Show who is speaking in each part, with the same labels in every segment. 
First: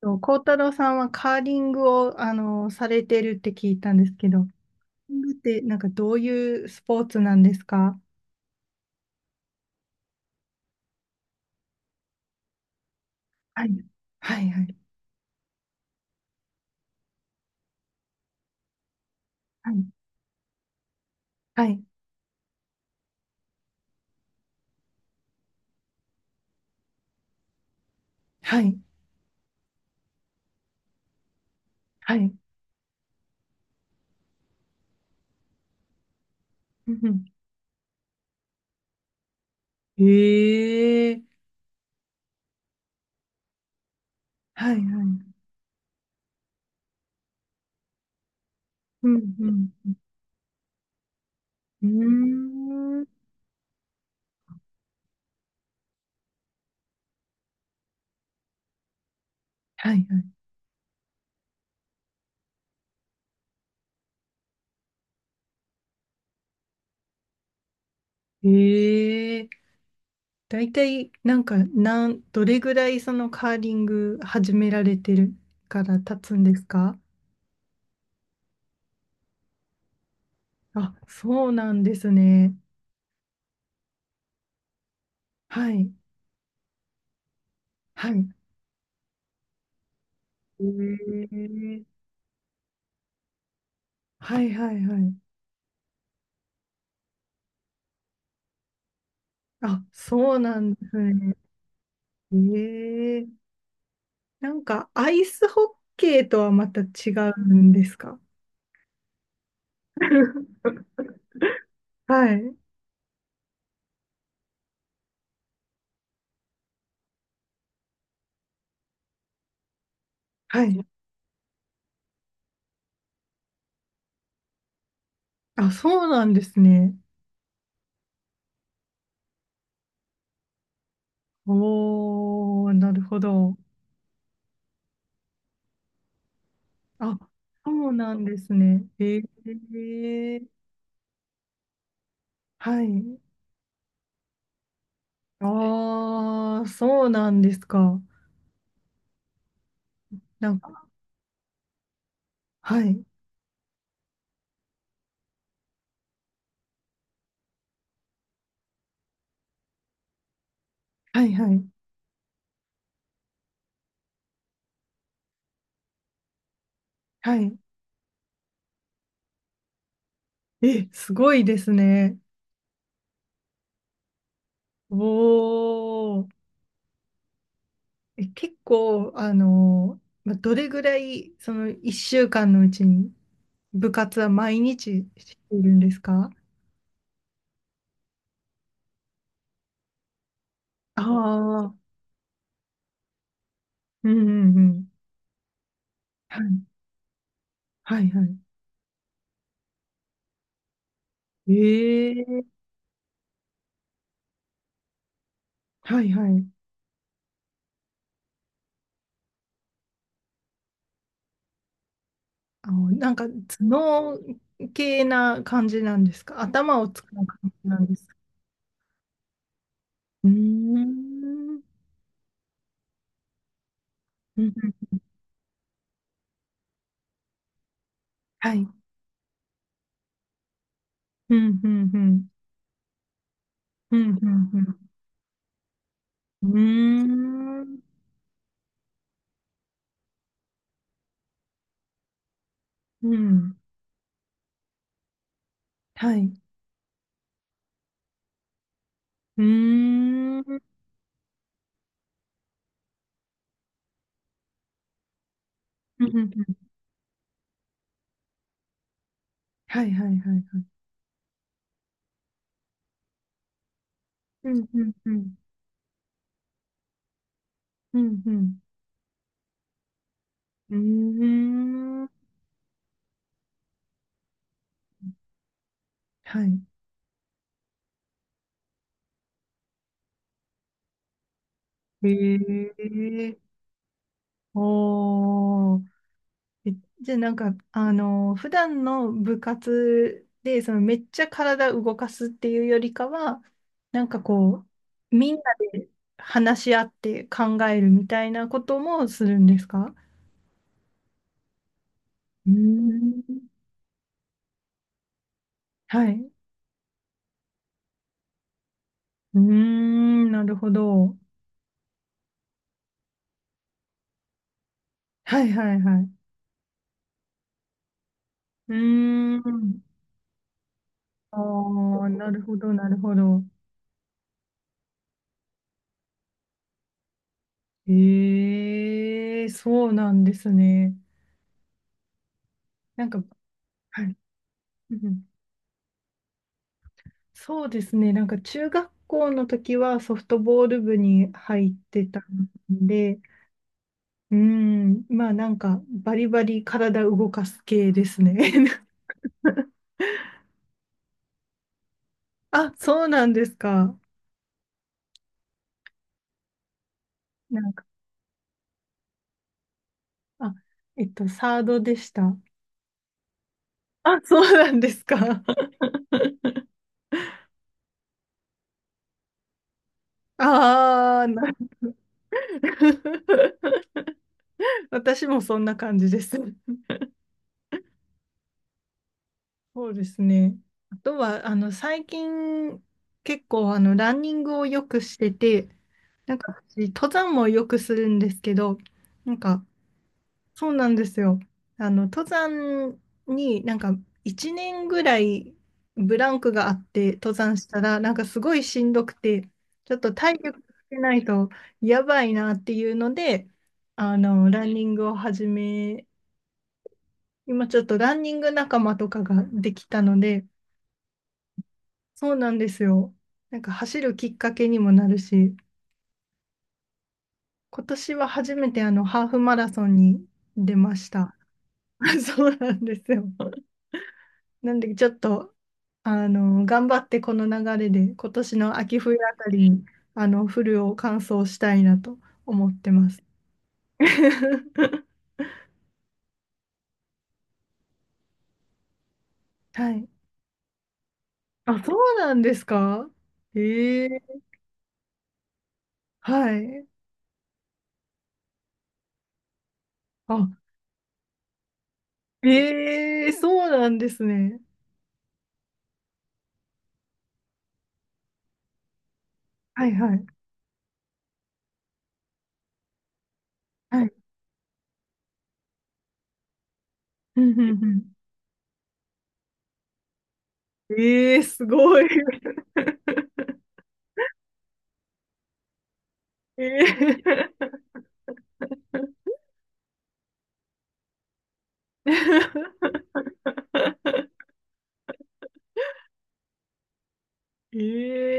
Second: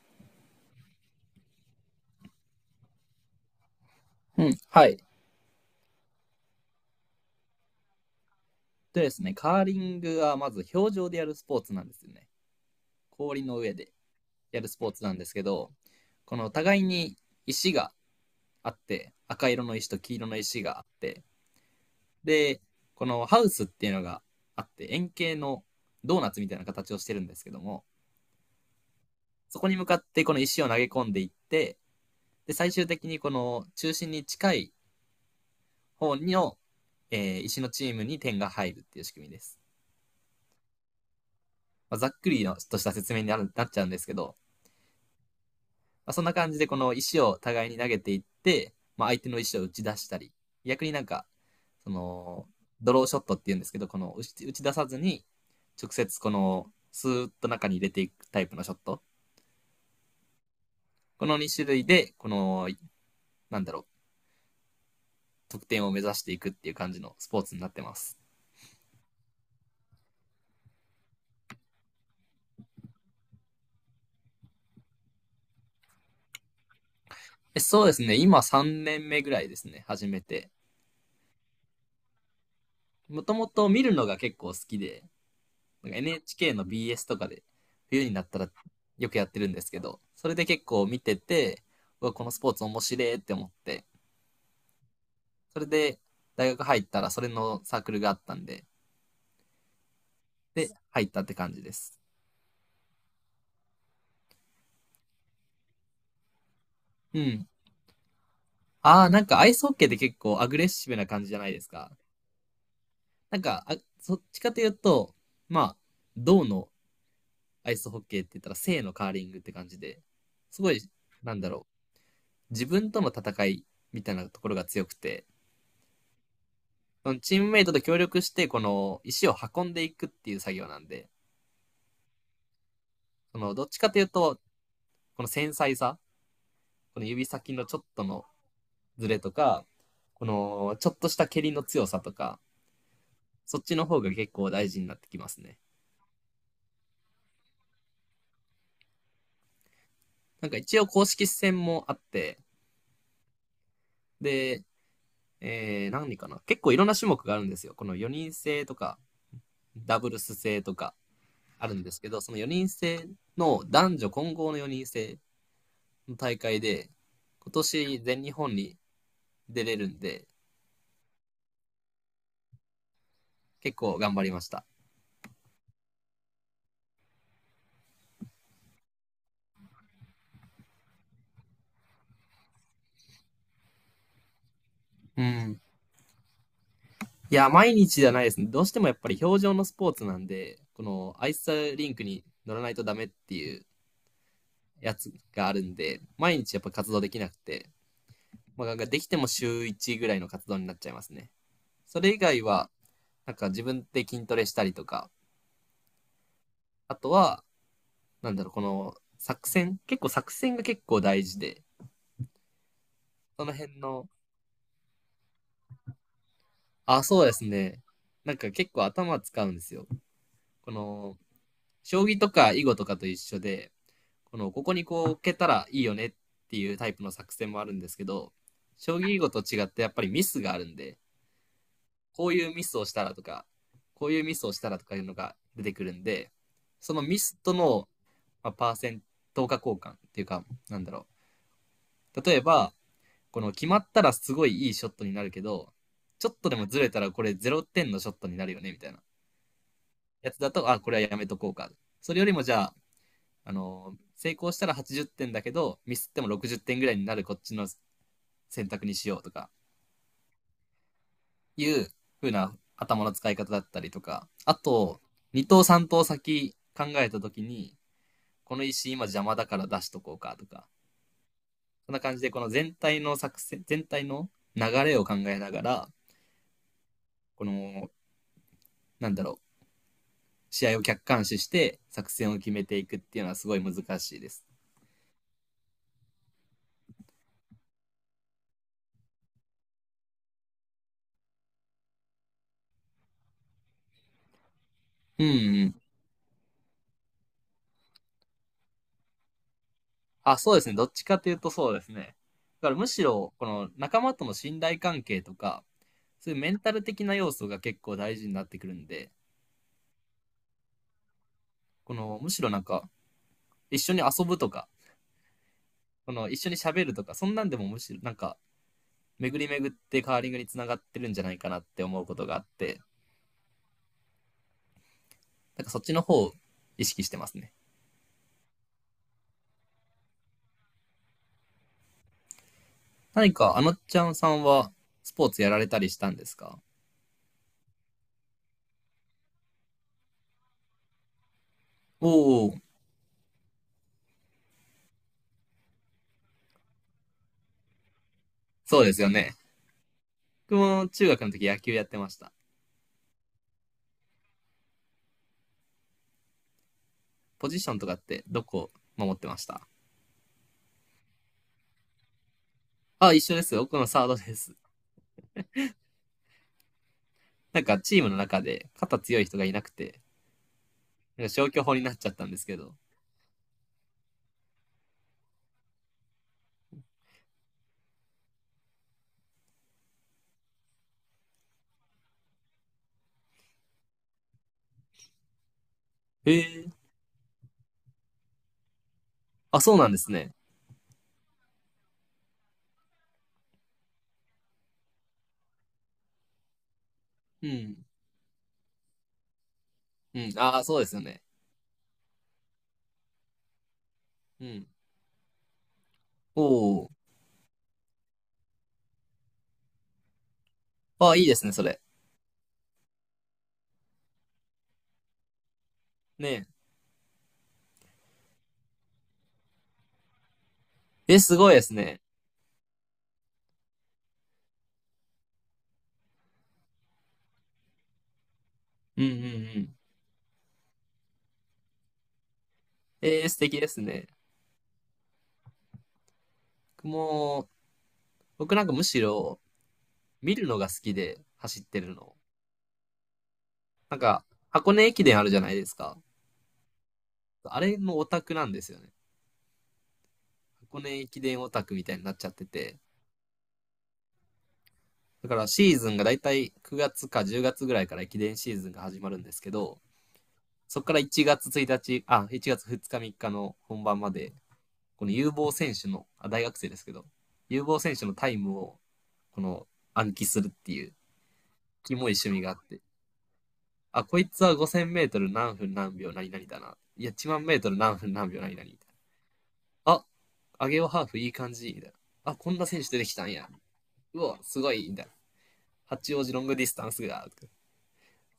Speaker 1: と、幸太郎さんはカーリングを、されてるって聞いたんですけど、
Speaker 2: う
Speaker 1: カー
Speaker 2: ん、はい。
Speaker 1: リングってなんかどういうスポーツなんですか？
Speaker 2: でですね、カーリングはまず氷上でやるスポーツなんですよね。氷の
Speaker 1: はい。
Speaker 2: 上で
Speaker 1: はい、
Speaker 2: や
Speaker 1: は
Speaker 2: る
Speaker 1: い、
Speaker 2: スポーツなんですけど、この互いに石があって、赤色
Speaker 1: は
Speaker 2: の
Speaker 1: い、
Speaker 2: 石と黄色の石があって、
Speaker 1: はい、
Speaker 2: で、このハウスっていうのがあって、円形のドーナツみたいな形をしてるんですけども、
Speaker 1: はい、
Speaker 2: そこに向かってこの石を投げ込んでいって、
Speaker 1: はい。
Speaker 2: で、最終的にこの中心に近い方の、
Speaker 1: うんうん。
Speaker 2: 石のチームに点が入るっていう仕組みです。
Speaker 1: へえ、
Speaker 2: まあざっくりのとした説明になるなっちゃうんですけど、
Speaker 1: はい、はい。
Speaker 2: まあ、そんな感じでこの石を互いに投げていって、ま
Speaker 1: う
Speaker 2: あ、相手
Speaker 1: ん、
Speaker 2: の
Speaker 1: う
Speaker 2: 石を打
Speaker 1: ん、
Speaker 2: ち出したり、逆になんか、
Speaker 1: う
Speaker 2: その、ド
Speaker 1: ん。うー
Speaker 2: ロー
Speaker 1: ん。
Speaker 2: ショットって言うんですけど、この打ち出さずに、直接この、スーッと中に入れていくタイプのショット。
Speaker 1: はい、は
Speaker 2: この2種類で、この、なんだろう、得点を目指していくっていう感じのスポーツになってます。
Speaker 1: い。へえ、大体なんか、どれぐらいそのカーリング始められてるから経つんですか？
Speaker 2: そうですね、今3年目ぐらいですね、始めて。
Speaker 1: あ、そうなんですね。
Speaker 2: もともと見るのが結構好きで、
Speaker 1: は
Speaker 2: な
Speaker 1: い。
Speaker 2: んか NHK の BS とかで、冬
Speaker 1: は
Speaker 2: にな
Speaker 1: い。
Speaker 2: ったらよくやってるんですけど、それで結構見てて、
Speaker 1: ええ。
Speaker 2: うわ、このスポーツ面白いって思って、
Speaker 1: はいはいはい。
Speaker 2: それで大学入ったらそれのサークルがあったんで、
Speaker 1: あ、そうな
Speaker 2: で、
Speaker 1: んです
Speaker 2: 入ったって
Speaker 1: ね。
Speaker 2: 感じです。
Speaker 1: ええ。なんかアイスホッケーとはまた違
Speaker 2: うん。
Speaker 1: うんですか？
Speaker 2: ああ、なんかアイスホッケーって結構アグレッシ ブな感じじゃないですか。
Speaker 1: はい。
Speaker 2: なんか、あ、そっちかというと、まあ、銅のアイスホッケーって言ったら、正のカーリングって感じで、す
Speaker 1: は
Speaker 2: ごい、
Speaker 1: い。
Speaker 2: なんだろう、自分との戦いみたいなところが強くて、
Speaker 1: あ、そうなんですね。
Speaker 2: そのチームメイトと協力して、この石を運んでいくっていう作業なんで、
Speaker 1: おー、なるほ
Speaker 2: その
Speaker 1: ど。
Speaker 2: どっちかというと、この繊細さ、この
Speaker 1: あ、
Speaker 2: 指先の
Speaker 1: そ
Speaker 2: ちょっ
Speaker 1: う
Speaker 2: と
Speaker 1: なん
Speaker 2: の
Speaker 1: ですね。
Speaker 2: ズレ
Speaker 1: え
Speaker 2: とか、こ
Speaker 1: え、
Speaker 2: のちょっとした蹴りの強さとか、
Speaker 1: はい。
Speaker 2: そっちの方が結構大事になってきますね。
Speaker 1: ああ、そうなんですか。
Speaker 2: な
Speaker 1: な
Speaker 2: んか
Speaker 1: ん
Speaker 2: 一
Speaker 1: か、
Speaker 2: 応公式戦もあって、
Speaker 1: はい。
Speaker 2: で、何かな結構いろんな種目があるんですよ。この4人制とか、ダブルス制とか
Speaker 1: はいはい。
Speaker 2: あるんですけど、その4人制の男女混合の4人制の大会で、
Speaker 1: は
Speaker 2: 今
Speaker 1: い。
Speaker 2: 年全日本に出れるんで、
Speaker 1: え、すごいですね。
Speaker 2: 結構頑張りました。
Speaker 1: おー。え、結構、どれぐらい、その1週間のうちに部活は毎日
Speaker 2: う
Speaker 1: して
Speaker 2: ん。
Speaker 1: いるんですか？
Speaker 2: いや、毎日じゃないですね。どうしてもやっぱり表情のスポーツなんで、こ
Speaker 1: あ
Speaker 2: のアイ
Speaker 1: あー、
Speaker 2: スリンクに乗らないとダメっていう
Speaker 1: うんうんうん。
Speaker 2: やつがあるんで、毎
Speaker 1: は
Speaker 2: 日やっ
Speaker 1: い、
Speaker 2: ぱ活動できなくて、
Speaker 1: はい、はい。
Speaker 2: まあ、できても週1ぐらいの活動になっちゃいますね。それ以
Speaker 1: え
Speaker 2: 外
Speaker 1: え、
Speaker 2: は、なんか自分で筋トレしたりとか、
Speaker 1: はいはい。
Speaker 2: あとは、なんだろう、この作戦結構作戦が結構大事で、
Speaker 1: なんか
Speaker 2: その辺の、
Speaker 1: 頭脳系な感じなんですか？頭を
Speaker 2: あ、
Speaker 1: 使
Speaker 2: そ
Speaker 1: う
Speaker 2: うで
Speaker 1: 感
Speaker 2: す
Speaker 1: じな
Speaker 2: ね。
Speaker 1: んですか？
Speaker 2: なんか結構頭使うんですよ。
Speaker 1: うー
Speaker 2: こ
Speaker 1: ん。う
Speaker 2: の、
Speaker 1: ん
Speaker 2: 将棋とか囲碁とかと一緒で、こ
Speaker 1: う
Speaker 2: の、
Speaker 1: ん。
Speaker 2: ここにこう置けたらいいよねっていうタイプの作戦もあるんですけど、
Speaker 1: はい。
Speaker 2: 将棋囲碁と違ってやっぱりミスがあるんで、
Speaker 1: うんうんうん。
Speaker 2: こういうミスをしたらとか、
Speaker 1: う
Speaker 2: こう
Speaker 1: ん
Speaker 2: いうミスを
Speaker 1: う
Speaker 2: したらと
Speaker 1: ん
Speaker 2: かいうのが出てくるんで、
Speaker 1: う
Speaker 2: そ
Speaker 1: ん。
Speaker 2: のミスと
Speaker 1: うーん。
Speaker 2: の、まあ、パーセント化交換っていうか、なんだろう。例えば、
Speaker 1: う
Speaker 2: この
Speaker 1: ん。
Speaker 2: 決まったらすごいいいショットになるけど、
Speaker 1: はい。
Speaker 2: ちょっ
Speaker 1: う
Speaker 2: とでもずれたらこれ0点のショットになるよねみたいな
Speaker 1: ー
Speaker 2: やつ
Speaker 1: う
Speaker 2: だ
Speaker 1: ん
Speaker 2: と、あ、これはやめとこうか。それよりもじゃあ、あの、成功したら80点だけど、ミ
Speaker 1: う
Speaker 2: スっ
Speaker 1: んう
Speaker 2: ても60
Speaker 1: ん。
Speaker 2: 点ぐらいになるこっちの選択にしようとか、
Speaker 1: はいはいはいはい。
Speaker 2: いう風な頭の使い方だったりとか、
Speaker 1: う
Speaker 2: あ
Speaker 1: んうん
Speaker 2: と、
Speaker 1: うん。
Speaker 2: 2等3等先考えた時に、
Speaker 1: うんう
Speaker 2: こ
Speaker 1: ん。
Speaker 2: の石今邪魔だから出しとこうかとか、
Speaker 1: う
Speaker 2: そんな
Speaker 1: ーん。
Speaker 2: 感じでこの全体の作戦、全体の流れを考えながら、
Speaker 1: はい。
Speaker 2: この、なんだろう、試合を客観視して作戦を決め
Speaker 1: へ
Speaker 2: ていくっていうの
Speaker 1: え。
Speaker 2: はすごい難しいです。
Speaker 1: おー。え、じゃあなんか、普段の部活で、めっちゃ体動かすっていうよりかは、なんかこう、
Speaker 2: うん
Speaker 1: みんな
Speaker 2: うん。
Speaker 1: で話し合って考えるみたいなこともするんですか？
Speaker 2: あ、そうですね。どっちかというとそうですね。
Speaker 1: う
Speaker 2: だからむし
Speaker 1: ー
Speaker 2: ろ、こ
Speaker 1: ん。
Speaker 2: の仲間との信頼関係とか、
Speaker 1: はい。
Speaker 2: そ
Speaker 1: う
Speaker 2: ういうメンタル的な要素が結構大事になってくるんで、
Speaker 1: ーん、なるほど。
Speaker 2: このむしろなんか、一緒に遊ぶとか、
Speaker 1: はいはいは
Speaker 2: こ
Speaker 1: い。
Speaker 2: の一緒に喋るとか、そんなんでもむしろなんか、
Speaker 1: うー
Speaker 2: 巡り巡っ
Speaker 1: ん。
Speaker 2: てカーリングにつながってるんじゃないかなって思
Speaker 1: あ
Speaker 2: う
Speaker 1: あ、
Speaker 2: こと
Speaker 1: な
Speaker 2: があ
Speaker 1: る
Speaker 2: っ
Speaker 1: ほど、
Speaker 2: て、
Speaker 1: なるほど。
Speaker 2: なんかそっちの方を意識してますね。
Speaker 1: ええ、そうなんですね。なんか、
Speaker 2: 何かあのち
Speaker 1: は
Speaker 2: ゃん
Speaker 1: い。
Speaker 2: さんは
Speaker 1: う
Speaker 2: スポ
Speaker 1: ん。
Speaker 2: ーツやられたりしたんですか？
Speaker 1: そうですね。なんか中学校の時はソフトボール部に入って
Speaker 2: お
Speaker 1: たん
Speaker 2: おー、
Speaker 1: で、うん、まあなんかバリバリ体動かす系ですね。
Speaker 2: そうですよね。僕も中学の時野球やってました。
Speaker 1: あ、そうなんですか。
Speaker 2: ポ
Speaker 1: な
Speaker 2: ジシ
Speaker 1: ん
Speaker 2: ョン
Speaker 1: か、
Speaker 2: とかってどこ守ってました？
Speaker 1: あ、サードでした。
Speaker 2: あ、一緒です。僕のサード
Speaker 1: あ、
Speaker 2: で
Speaker 1: そう
Speaker 2: す。
Speaker 1: なんですか。
Speaker 2: なんかチームの中で肩強い人がいなくて、
Speaker 1: あ
Speaker 2: な
Speaker 1: あ、
Speaker 2: んか
Speaker 1: な。
Speaker 2: 消去法になっちゃったんですけど。
Speaker 1: 私もそんな感じです。そうですね。あとは、最近、結構、ランニングをよくしてて、なん
Speaker 2: へ
Speaker 1: か、
Speaker 2: え。
Speaker 1: 私登山もよくするんですけど、なん
Speaker 2: あ、
Speaker 1: か、
Speaker 2: そうなんですね。
Speaker 1: そうなんですよ。登山に、なんか、1年ぐらいブランクがあって、登
Speaker 2: う
Speaker 1: 山した
Speaker 2: ん。
Speaker 1: ら、なんか、すごいしんどくて、ちょっと
Speaker 2: う
Speaker 1: 体
Speaker 2: ん。あ
Speaker 1: 力
Speaker 2: あ、
Speaker 1: つ
Speaker 2: そうです
Speaker 1: け
Speaker 2: よ
Speaker 1: な
Speaker 2: ね。
Speaker 1: いと、やばいなっていうので、
Speaker 2: う
Speaker 1: ラ
Speaker 2: ん。
Speaker 1: ンニングを始め、
Speaker 2: おお。
Speaker 1: 今、ちょっとランニング仲間とかができたので、
Speaker 2: ああ、いいですね、それ。
Speaker 1: そうなんですよ。なんか走るきっかけにもなるし、
Speaker 2: ね
Speaker 1: 今年は初めてハーフマラソンに出まし
Speaker 2: え。え、
Speaker 1: た。
Speaker 2: すごいですね。
Speaker 1: そうなんですよ。なんでちょっと、頑張ってこの流れで今年の秋
Speaker 2: うんう
Speaker 1: 冬
Speaker 2: ん
Speaker 1: あた
Speaker 2: う
Speaker 1: り
Speaker 2: ん。
Speaker 1: に、フルを完走したいなと思ってます。
Speaker 2: ええ素敵ですね。僕も、僕なんかむしろ
Speaker 1: はい。
Speaker 2: 見るのが好きで走って
Speaker 1: あ、そ
Speaker 2: る
Speaker 1: う
Speaker 2: の。
Speaker 1: なんですか。
Speaker 2: なん
Speaker 1: ええ、
Speaker 2: か、箱根駅伝あるじゃないですか。
Speaker 1: はい。
Speaker 2: あれのオタクなんですよね。
Speaker 1: あ、
Speaker 2: 箱根駅伝オタクみたいになっちゃってて。
Speaker 1: ええ、そうなんですね。
Speaker 2: だからシーズンがだいたい9月か10月ぐらいから駅伝シーズンが始まるんですけど、
Speaker 1: はいはい。
Speaker 2: そこから1月1日、あ、1月2日3日の本番
Speaker 1: は
Speaker 2: ま
Speaker 1: い。
Speaker 2: で、この有望選手の、あ、大学生ですけど、
Speaker 1: うん
Speaker 2: 有
Speaker 1: う
Speaker 2: 望選手
Speaker 1: ん
Speaker 2: のタイムを、この暗記するっていう、
Speaker 1: うん。ええ、す
Speaker 2: キ
Speaker 1: ご
Speaker 2: モ
Speaker 1: い。
Speaker 2: い趣味があって、あ、こいつは5000メートル何分何秒何々だ
Speaker 1: え
Speaker 2: な。いや、1万メート
Speaker 1: え。
Speaker 2: ル何分何秒何々みたいな。あ、アゲオハーフいい感じ、みたいな。あ、こんな選手出てきたんや。うわ、すごい、みたいな。八王子ロングディスタンスが、とか
Speaker 1: え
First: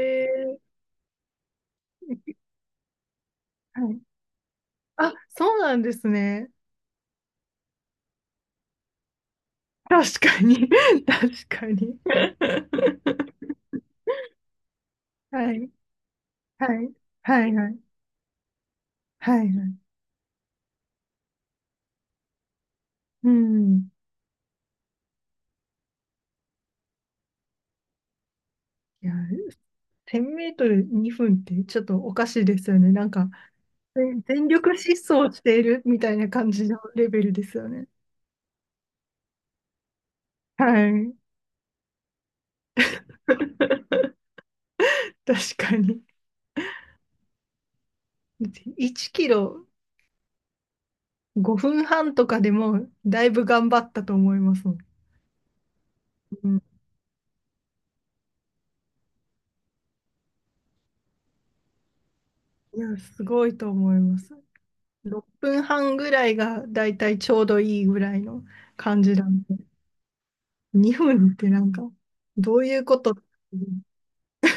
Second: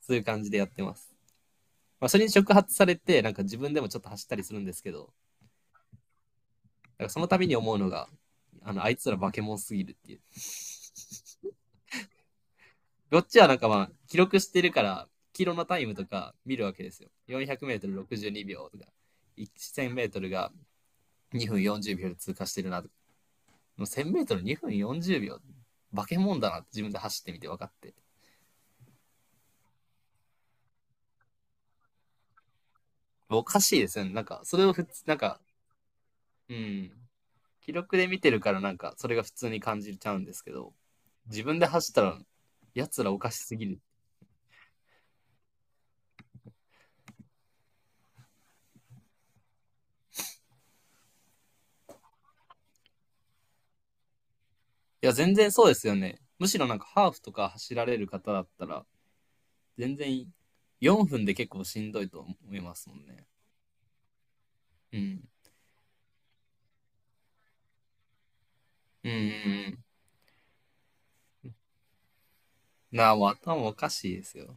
Speaker 2: そういう感じでやってます。まあ、それに触発されて、なんか自分でも
Speaker 1: は
Speaker 2: ち
Speaker 1: い。
Speaker 2: ょっと走ったりするんですけど、
Speaker 1: あ、そうなんですね。
Speaker 2: なんかその度に思うのが、あの、あいつら化け物すぎるってい
Speaker 1: 確
Speaker 2: う。
Speaker 1: かに。確かに。
Speaker 2: こっちはなんかまあ、記録してるから、キ
Speaker 1: は
Speaker 2: ロの
Speaker 1: い。
Speaker 2: タイムとか見るわ
Speaker 1: は
Speaker 2: けで
Speaker 1: い。
Speaker 2: すよ。400
Speaker 1: はい。
Speaker 2: メ
Speaker 1: は
Speaker 2: ー
Speaker 1: い。
Speaker 2: トル62秒とか、
Speaker 1: はい。はい。
Speaker 2: 1000メートルが2分40秒で通過してるなと
Speaker 1: う
Speaker 2: か、
Speaker 1: ん。
Speaker 2: 1000メートル2分40秒、化け物だなって自分で走ってみて分かって。
Speaker 1: いや、1000メートル2分ってちょっとおかしいですよね。なんか、
Speaker 2: おかしいですよね。なんか、
Speaker 1: 全
Speaker 2: それ
Speaker 1: 力
Speaker 2: を
Speaker 1: 疾
Speaker 2: なん
Speaker 1: 走
Speaker 2: か、
Speaker 1: しているみたいな感
Speaker 2: う
Speaker 1: じの
Speaker 2: ん、
Speaker 1: レベルですよ
Speaker 2: 記
Speaker 1: ね。
Speaker 2: 録で見てるからなんか、それが普通に感じちゃうんですけど、
Speaker 1: はい。
Speaker 2: 自分で走ったら、やつらおかしすぎる。い
Speaker 1: 確かに。1キロ5分半とかでもだいぶ頑張ったと思いますもん。
Speaker 2: や、全然そうですよね。
Speaker 1: う
Speaker 2: むし
Speaker 1: ん、
Speaker 2: ろなんかハーフとか走られる方だったら、全然4分で結構しんどいと思いま
Speaker 1: い
Speaker 2: すも
Speaker 1: や、
Speaker 2: ん
Speaker 1: す
Speaker 2: ね。
Speaker 1: ごいと思います。
Speaker 2: うん。
Speaker 1: 6分半ぐらいがだいたいちょうどいいぐらいの感
Speaker 2: うん
Speaker 1: じ
Speaker 2: うん
Speaker 1: なんで、
Speaker 2: うん。
Speaker 1: 2分ってなんか、どういうこ
Speaker 2: なあ、
Speaker 1: と？
Speaker 2: もう 頭おかしいですよ。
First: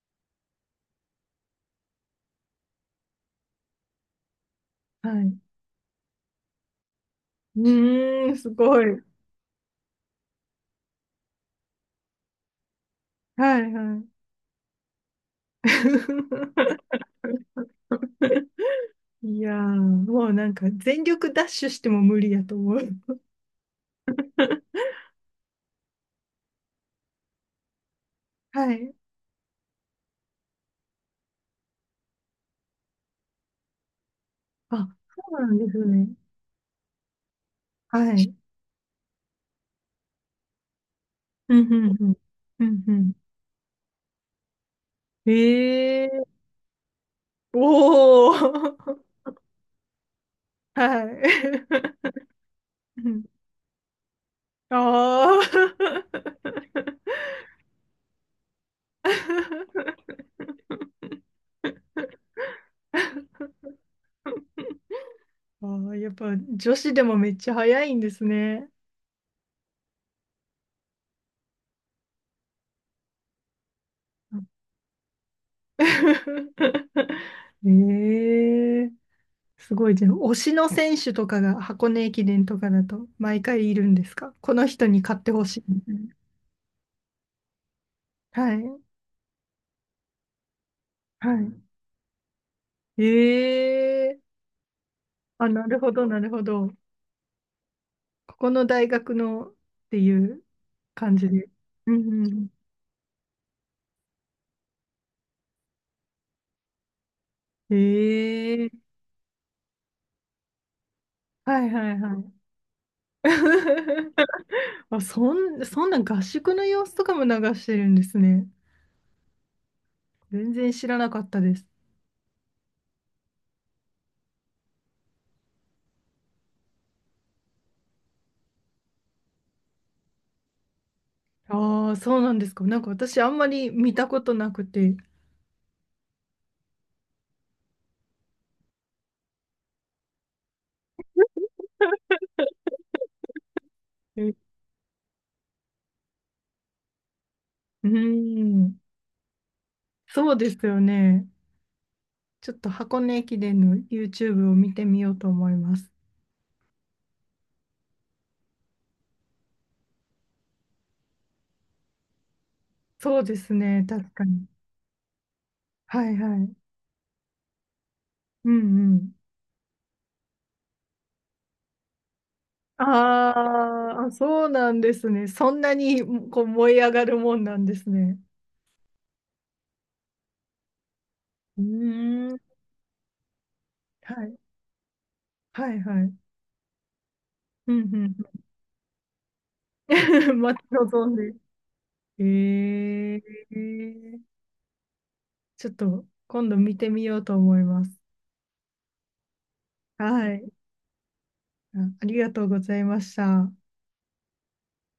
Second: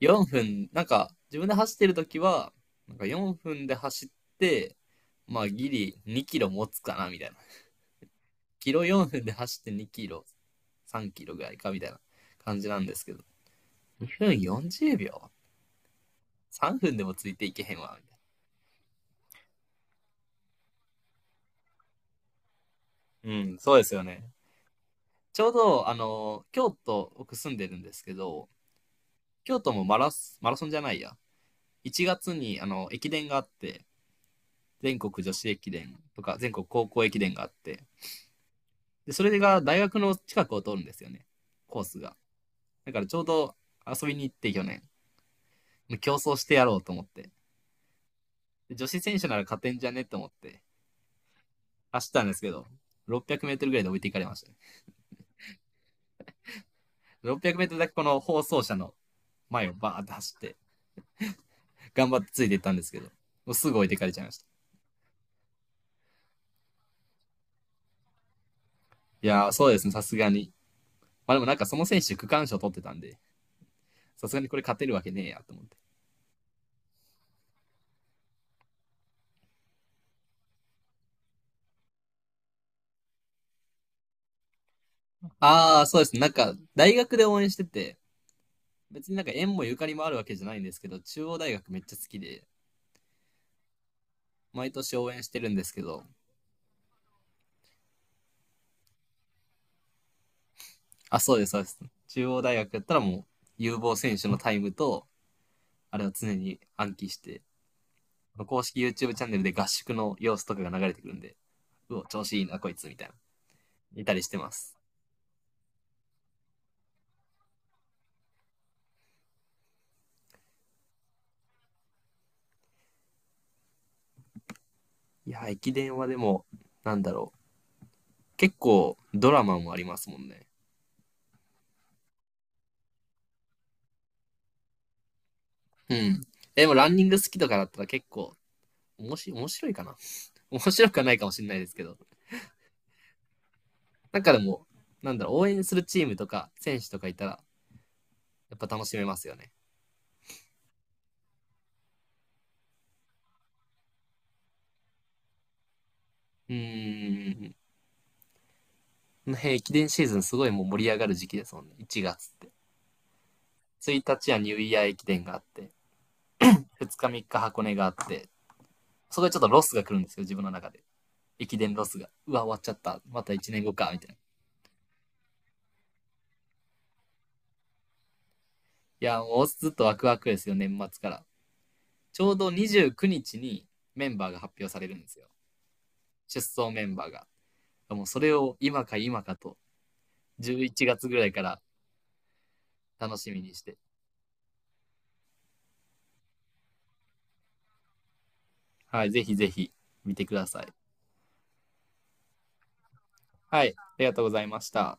Speaker 2: 4分、なんか自分で走ってるときは、なんか4分で走って、
Speaker 1: はい。
Speaker 2: まあギリ2キロ持つかなみたいな。
Speaker 1: うーん、す
Speaker 2: キ
Speaker 1: ご
Speaker 2: ロ
Speaker 1: い。
Speaker 2: 4分で走って2キロ、3キロぐらいかみたいな感じなんですけど、
Speaker 1: はいはい。
Speaker 2: 2分40秒 ?3 分 でもついていけへんわ、みたいな。
Speaker 1: いやー、もうなんか全力ダッシュしても無理やと思う。
Speaker 2: うん、そうですよね。ちょうど、あの、京都、僕住んでるんですけど、
Speaker 1: はい。
Speaker 2: 京都もマラソンじゃないや。1月に、あの、駅伝があって、
Speaker 1: あ、
Speaker 2: 全
Speaker 1: そ
Speaker 2: 国女
Speaker 1: うな
Speaker 2: 子
Speaker 1: ん
Speaker 2: 駅
Speaker 1: です
Speaker 2: 伝
Speaker 1: ね。
Speaker 2: とか、全国高校駅伝があって、
Speaker 1: はい。
Speaker 2: で、それが大学の近くを通るんですよね、
Speaker 1: うん
Speaker 2: コー
Speaker 1: うん
Speaker 2: ス
Speaker 1: うん。
Speaker 2: が。
Speaker 1: うんう
Speaker 2: だから
Speaker 1: ん。
Speaker 2: ちょうど遊びに行って去年、
Speaker 1: え
Speaker 2: 競争
Speaker 1: え。
Speaker 2: してやろうと思って、
Speaker 1: おお
Speaker 2: で女
Speaker 1: ー。
Speaker 2: 子選手なら勝てんじゃねと思って、
Speaker 1: はい。
Speaker 2: 走ったんですけど、
Speaker 1: うん。
Speaker 2: 600メートルぐらいで置いていかれました、ね。
Speaker 1: あー。
Speaker 2: 600メートルだけこの放送車の前をバーって走って、頑張ってついていったんですけど、も うすぐ置いてかれちゃいました。
Speaker 1: あー、やっぱ女子でもめっちゃ早いんですね。
Speaker 2: いやー、そうですね、さすがに。まあでもなんかその選手区間賞取ってたんで、さすがにこれ 勝てるわけねえやと思って。
Speaker 1: ええー、すごい。じゃあ、推しの選手とかが箱根駅伝とかだと毎回いるんですか？この人に買ってほしいみ
Speaker 2: ああ、
Speaker 1: たい
Speaker 2: そうで
Speaker 1: な。
Speaker 2: すね、なんか大学で応援してて、
Speaker 1: はい。
Speaker 2: 別になんか縁もゆかりもあるわけじゃないんですけど、中央大学
Speaker 1: は
Speaker 2: めっちゃ好きで、
Speaker 1: い。ええー。
Speaker 2: 毎年応援して
Speaker 1: あ、
Speaker 2: るん
Speaker 1: な
Speaker 2: です
Speaker 1: る
Speaker 2: け
Speaker 1: ほ
Speaker 2: ど、
Speaker 1: ど、なるほど。ここの大学のっていう感
Speaker 2: あ、
Speaker 1: じ
Speaker 2: そうで
Speaker 1: で。
Speaker 2: す、そうです。
Speaker 1: うんう
Speaker 2: 中央
Speaker 1: ん。
Speaker 2: 大学やったらもう、有望選手のタイムと、あれを常に暗記して、公
Speaker 1: え
Speaker 2: 式
Speaker 1: え。
Speaker 2: YouTube チャンネルで合宿の様子とかが流れてくるんで、
Speaker 1: はいは
Speaker 2: う
Speaker 1: い
Speaker 2: お、
Speaker 1: は
Speaker 2: 調
Speaker 1: い。
Speaker 2: 子いいな、こいつ、みたいな。い たりしてます。
Speaker 1: あ、そんな合宿の様子とかも流してるんですね。全然知らなかったです。
Speaker 2: いや、駅伝はでも、なんだろう。結構ドラマもありますもんね。
Speaker 1: ああ、そうなんですか。なんか私あんまり見たことなくて。
Speaker 2: うん。でもランニング好きとかだったら結構、おもし面白いかな。面白くはないかもしれないですけど。なんかで
Speaker 1: え。
Speaker 2: も、なんだろう、応援するチームとか選手とかいたら、
Speaker 1: う
Speaker 2: やっぱ
Speaker 1: ん。
Speaker 2: 楽しめますよね。
Speaker 1: そうですよね。ちょっと箱根駅伝の YouTube を見てみようと思います。
Speaker 2: うーん。ね、駅伝シーズンすごいもう盛り上がる時期ですもんね。1月って。
Speaker 1: そうですね。
Speaker 2: 1
Speaker 1: 確か
Speaker 2: 日は
Speaker 1: に。
Speaker 2: ニューイヤー駅伝があって、
Speaker 1: はいはい。
Speaker 2: 2日3日箱根があって、
Speaker 1: うんうん。
Speaker 2: そこでちょっとロスが来るんですよ、自分の中で。駅伝ロスが。うわ、終わっちゃった。また1年後か、
Speaker 1: あ
Speaker 2: み
Speaker 1: ー
Speaker 2: たい
Speaker 1: あ、
Speaker 2: な。
Speaker 1: そうなんですね。そんなにこう燃え上がるもんなんですね。
Speaker 2: いや、もうずっとワクワクですよ、年末から。
Speaker 1: う
Speaker 2: ちょ
Speaker 1: ー
Speaker 2: う
Speaker 1: ん。
Speaker 2: ど29日にちにメ
Speaker 1: は
Speaker 2: ンバー
Speaker 1: い。
Speaker 2: が発表されるんですよ。
Speaker 1: はいはい。
Speaker 2: 出走メンバーが。
Speaker 1: うんうんう
Speaker 2: もう
Speaker 1: ん。
Speaker 2: それを今か今かと、
Speaker 1: 待ち
Speaker 2: 11
Speaker 1: 望
Speaker 2: 月
Speaker 1: ん
Speaker 2: ぐらい
Speaker 1: で。
Speaker 2: から
Speaker 1: え
Speaker 2: 楽しみにして、
Speaker 1: ー、ちょっと今度見てみようと思います。
Speaker 2: はい、ぜひぜひ見て
Speaker 1: は
Speaker 2: くだ
Speaker 1: い。
Speaker 2: さい。
Speaker 1: あ、ありがとうございました。
Speaker 2: はい、ありがとうございました。